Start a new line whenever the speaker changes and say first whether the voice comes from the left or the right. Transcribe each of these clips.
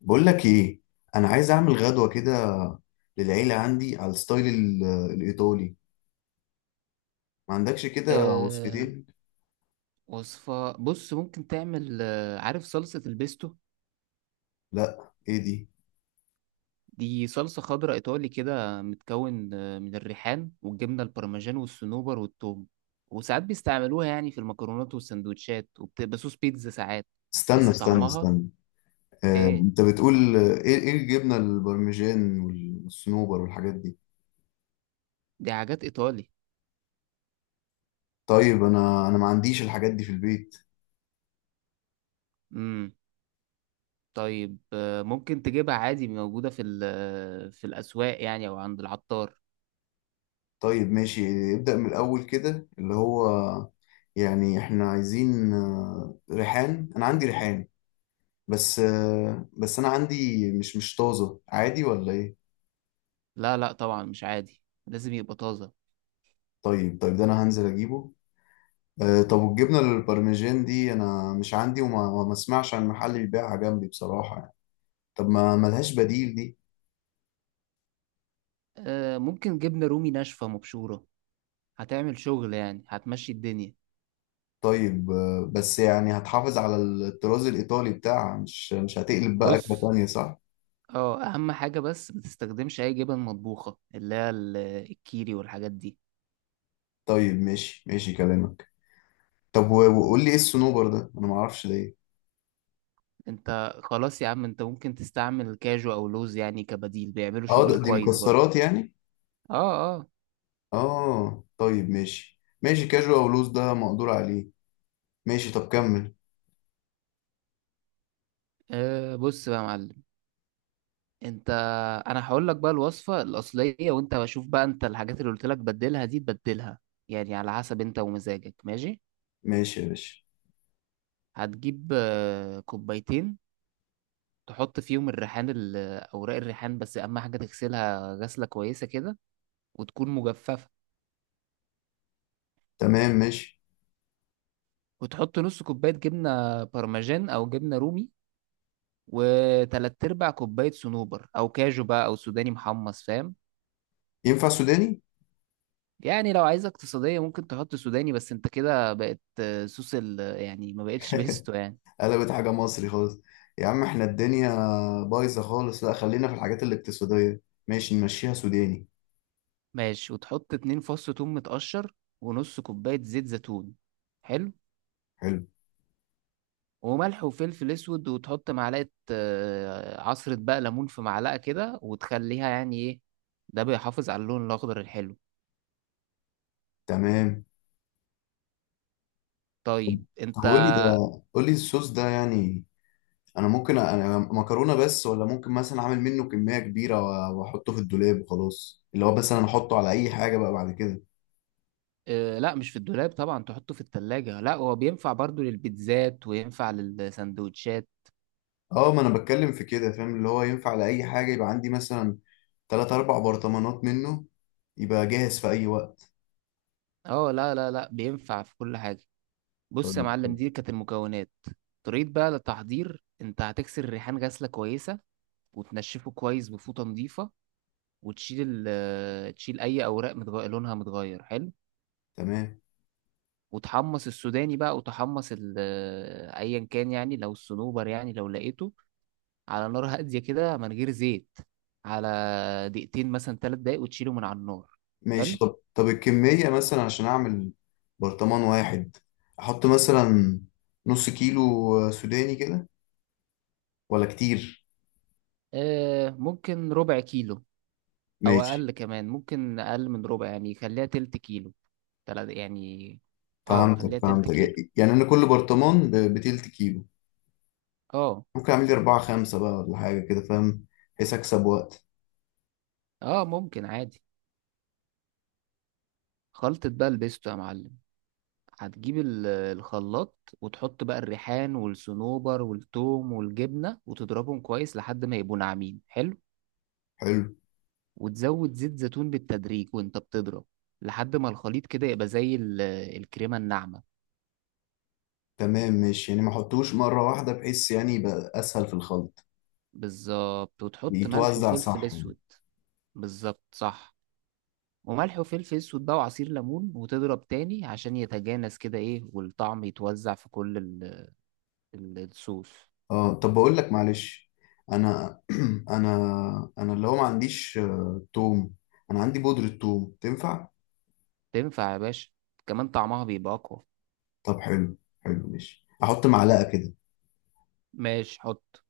left: بقول لك ايه. انا عايز اعمل غدوه كده للعيله عندي على الستايل الايطالي. ما عندكش كده
right: آه
left: وصفتين؟
right: وصفة، بص ممكن تعمل، عارف صلصة البيستو؟
left: لا، ايه دي؟
right: دي صلصة خضراء إيطالي كده، متكون من الريحان والجبنة البارميجان والصنوبر والثوم. وساعات بيستعملوها يعني في المكرونات والسندوتشات، وبتبقى صوص بيتزا ساعات،
left: استنى
right: بس
left: استنى
right: طعمها
left: استنى.
right: إيه.
left: انت بتقول، ايه الجبنه البارميجان والصنوبر والحاجات دي؟
right: دي حاجات إيطالي.
left: طيب، انا ما عنديش الحاجات دي في البيت.
right: مم. طيب، ممكن تجيبها عادي، موجودة في في الأسواق يعني، أو عند العطار.
left: طيب ماشي، ابدأ من الاول كده اللي هو. يعني احنا عايزين، ريحان، انا عندي ريحان. بس، انا عندي مش طازه، عادي ولا ايه؟
right: لا لا، طبعا مش عادي، لازم يبقى طازة.
left: طيب طيب، ده انا هنزل اجيبه. طب، والجبنه البارميجان دي انا مش عندي، وما ما اسمعش عن محل بيبيعها جنبي بصراحه يعني. طب، ما ملهاش بديل دي؟
right: آه، ممكن جبنة رومي ناشفة مبشورة، هتعمل شغل يعني، هتمشي الدنيا.
left: طيب، بس يعني هتحافظ على الطراز الايطالي بتاعها، مش هتقلب بقى اكله
right: بص،
left: تانية، صح؟
right: اه اهم حاجة، بس ما تستخدمش اي جبن مطبوخة اللي هي الكيري والحاجات دي.
left: طيب ماشي ماشي كلامك. طب وقول لي، ايه الصنوبر ده، انا ما اعرفش ده ايه.
right: انت خلاص يا عم، انت ممكن تستعمل كاجو او لوز يعني كبديل، بيعملوا
left: اه،
right: شغل
left: دي
right: كويس برضه.
left: مكسرات يعني؟
right: اه اه.
left: اه طيب، ماشي ماشي كاجوال لوز ده مقدور عليه. ماشي، طب كمل.
right: بص بقى يا معلم. انت، انا هقول لك بقى الوصفة الاصلية، وانت بشوف بقى انت الحاجات اللي قلت لك بدلها دي تبدلها، يعني على حسب انت ومزاجك، ماشي.
left: ماشي يا باشا.
right: هتجيب كوبايتين، تحط فيهم الريحان، اوراق الريحان، بس اهم حاجه تغسلها غسله كويسه كده، وتكون مجففه.
left: تمام ماشي.
right: وتحط نص كوبايه جبنه بارميجان او جبنه رومي، وتلات ارباع كوبايه صنوبر او كاجو بقى او سوداني محمص، فاهم.
left: ينفع سوداني؟
right: يعني لو عايزه اقتصاديه ممكن تحط سوداني، بس انت كده بقت صوص ال يعني، ما بقتش بيستو يعني.
left: قلبت حاجة مصري خالص. يا عم، احنا الدنيا بايظة خالص، لا خلينا في الحاجات الاقتصادية. ماشي، نمشيها سوداني.
right: ماشي، وتحط 2 فص ثوم متقشر ونص كوبايه زيت زيتون. حلو.
left: حلو.
right: وملح وفلفل اسود، وتحط معلقه عصره بقى ليمون في معلقه كده، وتخليها يعني ايه، ده بيحافظ على اللون الاخضر الحلو.
left: تمام.
right: طيب
left: طب
right: انت.
left: قول لي ده، قول لي الصوص ده يعني انا ممكن انا مكرونة بس، ولا ممكن مثلا اعمل منه كمية كبيرة واحطه في الدولاب وخلاص، اللي هو مثلا احطه على اي حاجة بقى بعد كده.
right: لا مش في الدولاب طبعا، تحطه في التلاجة، لا هو بينفع برضو للبيتزات وينفع للسندوتشات.
left: اه، ما انا بتكلم في كده، فاهم، اللي هو ينفع على اي حاجة، يبقى عندي مثلا تلات اربع برطمانات منه، يبقى جاهز في اي وقت.
right: اه لا لا لا، بينفع في كل حاجة. بص يا
left: طيب.
right: معلم، دي كانت المكونات. طريقة بقى للتحضير، انت هتكسر الريحان غسلة كويسة، وتنشفه كويس بفوطة نظيفة، وتشيل تشيل اي اوراق لونها متغير. حلو.
left: تمام
right: وتحمص السوداني بقى، وتحمص ايا كان يعني، لو الصنوبر يعني لو لقيته، على نار هاديه كده من غير زيت، على دقيقتين مثلا 3 دقايق، وتشيله من على النار.
left: ماشي،
right: حلو.
left: طب الكمية مثلا عشان أعمل برطمان واحد، أحط مثلا نص كيلو سوداني كده، ولا كتير؟
right: آه، ممكن ربع كيلو، او
left: ماشي.
right: اقل كمان، ممكن اقل من ربع، يعني خليها تلت كيلو، تلات يعني. اه،
left: فهمتك
right: خليها تلت
left: فهمتك.
right: كيلو.
left: يعني أنا كل برطمان بتلت كيلو،
right: اه.
left: ممكن أعمل لي أربعة خمسة بقى ولا حاجة كده، فاهم، بحيث أكسب وقت.
right: اه، ممكن عادي. خلطة بقى البيستو يا معلم، هتجيب الخلاط، وتحط بقى الريحان والصنوبر والثوم والجبنة، وتضربهم كويس لحد ما يبقوا ناعمين. حلو.
left: حلو.
right: وتزود زيت زيتون بالتدريج، وانت بتضرب، لحد ما الخليط كده يبقى زي الكريمة الناعمة.
left: تمام ماشي، يعني ما أحطوش مرة واحدة بحيث يعني يبقى أسهل في الخلط.
right: بالظبط، وتحط ملح
left: يتوزع
right: وفلفل
left: صح يعني.
right: اسود. بالظبط صح. وملح وفلفل اسود بقى، وعصير ليمون، وتضرب تاني عشان يتجانس كده ايه، والطعم يتوزع في كل الصوص.
left: اه طب، بقول لك معلش. انا انا، انا اللي هو ما عنديش، توم. انا عندي بودرة توم، تنفع؟
right: تنفع يا باشا، كمان طعمها بيبقى اقوى.
left: طب حلو. حلو ماشي، احط معلقة كده.
right: ماشي حط.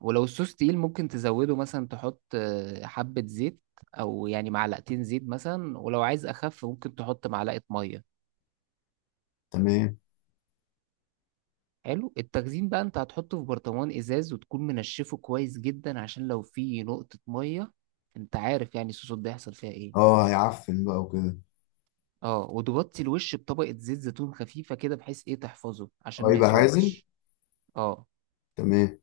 right: ولو الصوص تقيل ممكن تزوده مثلا، تحط حبة زيت، أو يعني معلقتين زيت مثلا، ولو عايز أخف ممكن تحط معلقة مية.
left: تمام.
right: حلو. التخزين بقى، أنت هتحطه في برطمان إزاز، وتكون منشفه كويس جدا عشان لو فيه نقطة مية، أنت عارف يعني الصوصات ده يحصل فيها إيه.
left: اه، هيعفن بقى وكده.
right: اه، وتغطي الوش بطبقة زيت زيتون خفيفة كده، بحيث إيه تحفظه عشان
left: اه،
right: ما
left: يبقى عازل.
right: يسودش. اه.
left: تمام.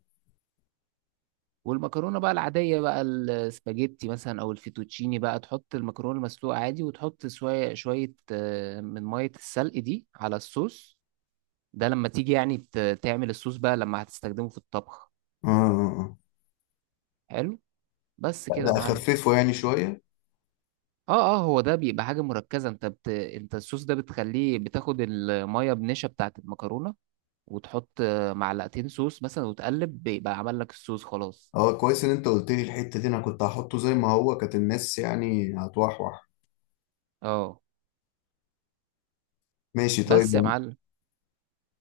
right: والمكرونه بقى العاديه بقى، السباجيتي مثلا او الفيتوتشيني بقى، تحط المكرونه المسلوقه عادي، وتحط شويه شويه من ميه السلق دي على الصوص، ده لما تيجي يعني تعمل الصوص بقى، لما هتستخدمه في الطبخ.
left: اه اه اه.
right: حلو. بس
left: لا،
right: كده
left: ده
right: يا معلم.
left: اخففه يعني شوية.
right: اه. اه هو ده بيبقى حاجه مركزه، انت انت الصوص ده بتخليه بتاخد الميه بنشا بتاعه المكرونه، وتحط معلقتين صوص مثلا وتقلب، بيبقى عمل لك الصوص خلاص.
left: اه، كويس ان انت قلت لي الحتة دي، انا كنت هحطه زي ما هو، كانت الناس يعني هتوحوح.
right: اه.
left: ماشي طيب.
right: بس يا معلم.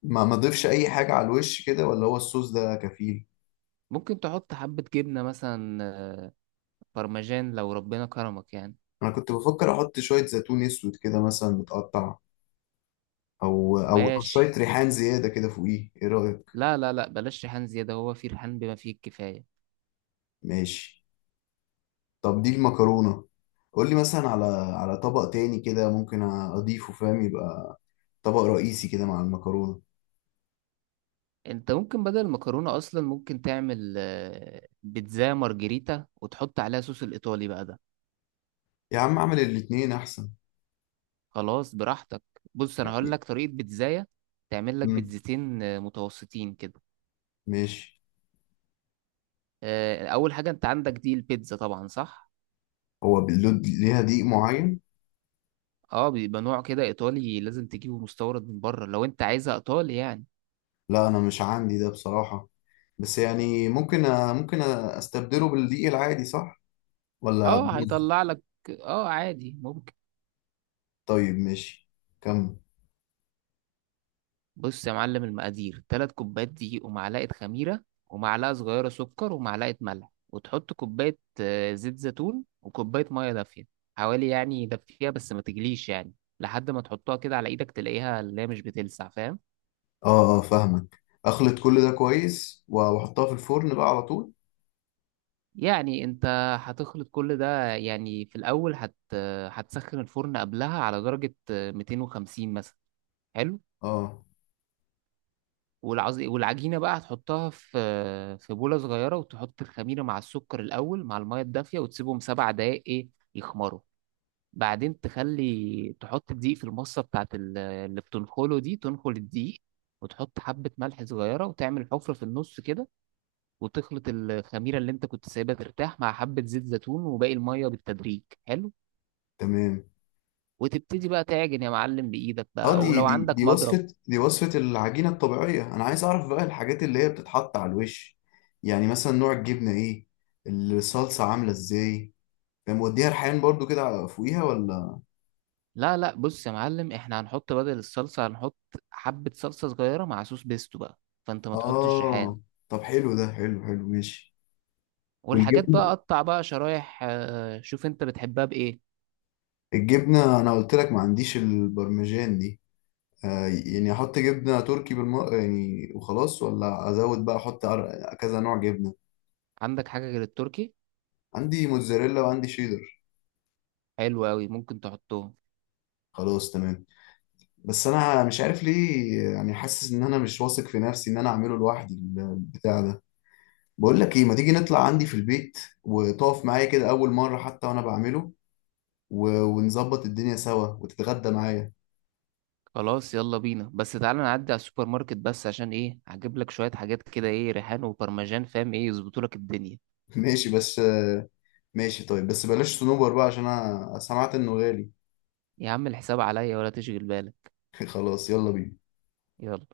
left: ما اضيفش اي حاجة على الوش كده، ولا هو الصوص ده كفيل؟
right: ممكن تحط حبة جبنة مثلا برمجان، لو ربنا كرمك يعني.
left: انا كنت بفكر احط شوية زيتون اسود كده مثلا متقطع، او شويه
right: ماشي.
left: ريحان زياده كده فوقيه، ايه رايك؟
right: لا لا لا، بلاش ريحان زيادة، هو في ريحان بما فيه الكفاية.
left: ماشي. طب دي المكرونه. قول لي مثلا على طبق تاني كده، ممكن اضيفه، فاهم، يبقى طبق رئيسي كده مع المكرونه.
right: انت ممكن بدل المكرونة اصلا ممكن تعمل بيتزا مارجريتا، وتحط عليها صوص الايطالي بقى ده.
left: يا عم اعمل الاتنين احسن.
right: خلاص براحتك. بص، انا هقول
left: يعني.
right: لك طريقة بيتزاية. تعمل لك
left: مم،
right: بيتزتين متوسطين كده.
left: ماشي.
right: اول حاجة، انت عندك دي البيتزا طبعا صح.
left: هو باللود ليها دقيق معين؟
right: اه، بيبقى نوع كده ايطالي، لازم تجيبه مستورد من بره، لو انت عايزها ايطالي يعني.
left: لا، انا مش عندي ده بصراحه، بس يعني ممكن استبدله بالدقيق العادي صح، ولا
right: اه،
left: هتبوظ؟
right: هيطلع لك. اه، عادي ممكن.
left: طيب ماشي، كمل.
right: بص يا معلم، المقادير 3 كوبايات دقيق، ومعلقة خميرة، ومعلقة صغيرة سكر، ومعلقة ملح، وتحط كوباية زيت زيتون، وكوباية مية دافية، حوالي يعني دافية بس ما تجليش يعني، لحد ما تحطها كده على ايدك تلاقيها اللي هي مش بتلسع، فاهم.
left: اه اه، فاهمك، اخلط كل ده كويس واحطها في الفرن بقى على طول.
right: يعني انت هتخلط كل ده، يعني في الاول هتسخن الفرن قبلها على درجة 250 مثلا. حلو.
left: اه.
right: والعجينة بقى هتحطها في بولة صغيرة، وتحط الخميرة مع السكر الأول مع المية الدافية، وتسيبهم 7 دقايق إيه يخمروا. بعدين تخلي تحط الدقيق في المصة بتاعت اللي بتنخله دي، تنخل الدقيق، وتحط حبة ملح صغيرة، وتعمل حفرة في النص كده، وتخلط الخميرة اللي أنت كنت سايبها ترتاح مع حبة زيت زيتون وباقي المية بالتدريج. حلو.
left: تمام.
right: وتبتدي بقى تعجن يا معلم بإيدك
left: اه،
right: بقى،
left: دي ف-
right: ولو
left: دي
right: عندك
left: دي
right: مضرب.
left: وصفة، دي وصفة العجينة الطبيعية، انا عايز اعرف بقى الحاجات اللي هي بتتحط على الوش، يعني مثلا نوع الجبنة ايه، الصلصة عاملة ازاي، ده موديها ريحان برضو كده فوقيها ولا؟
right: لا لا، بص يا معلم، احنا هنحط بدل الصلصة هنحط حبة صلصة صغيرة مع صوص بيستو بقى، فانت ما تحطش ريحان.
left: اه. طب حلو ده، حلو حلو ماشي.
right: والحاجات بقى
left: والجبنة.
right: قطع بقى شرايح شوف انت بتحبها بايه.
left: الجبنة انا قلت لك ما عنديش البرمجان دي. يعني احط جبنة تركي يعني وخلاص، ولا ازود بقى، احط كذا نوع جبنة؟
right: عندك حاجة غير التركي؟
left: عندي موتزاريلا وعندي شيدر.
right: حلو قوي، ممكن تحطهم.
left: خلاص تمام. بس انا مش عارف ليه، يعني حاسس ان انا مش واثق في نفسي ان انا اعمله لوحدي البتاع ده. بقول لك ايه، ما تيجي نطلع عندي في البيت وتقف معايا كده اول مرة حتى وانا بعمله، ونظبط الدنيا سوا وتتغدى معايا.
right: خلاص يلا بينا، بس تعالى نعدي على السوبر ماركت بس، عشان ايه هجيب لك شوية حاجات كده، ايه ريحان وبرمجان، فاهم، ايه يظبطوا لك الدنيا.
left: ماشي بس. ماشي طيب، بس بلاش صنوبر بقى عشان انا سمعت انه غالي.
right: يا عم الحساب عليا، ولا تشغل بالك.
left: خلاص، يلا بينا.
right: يلا.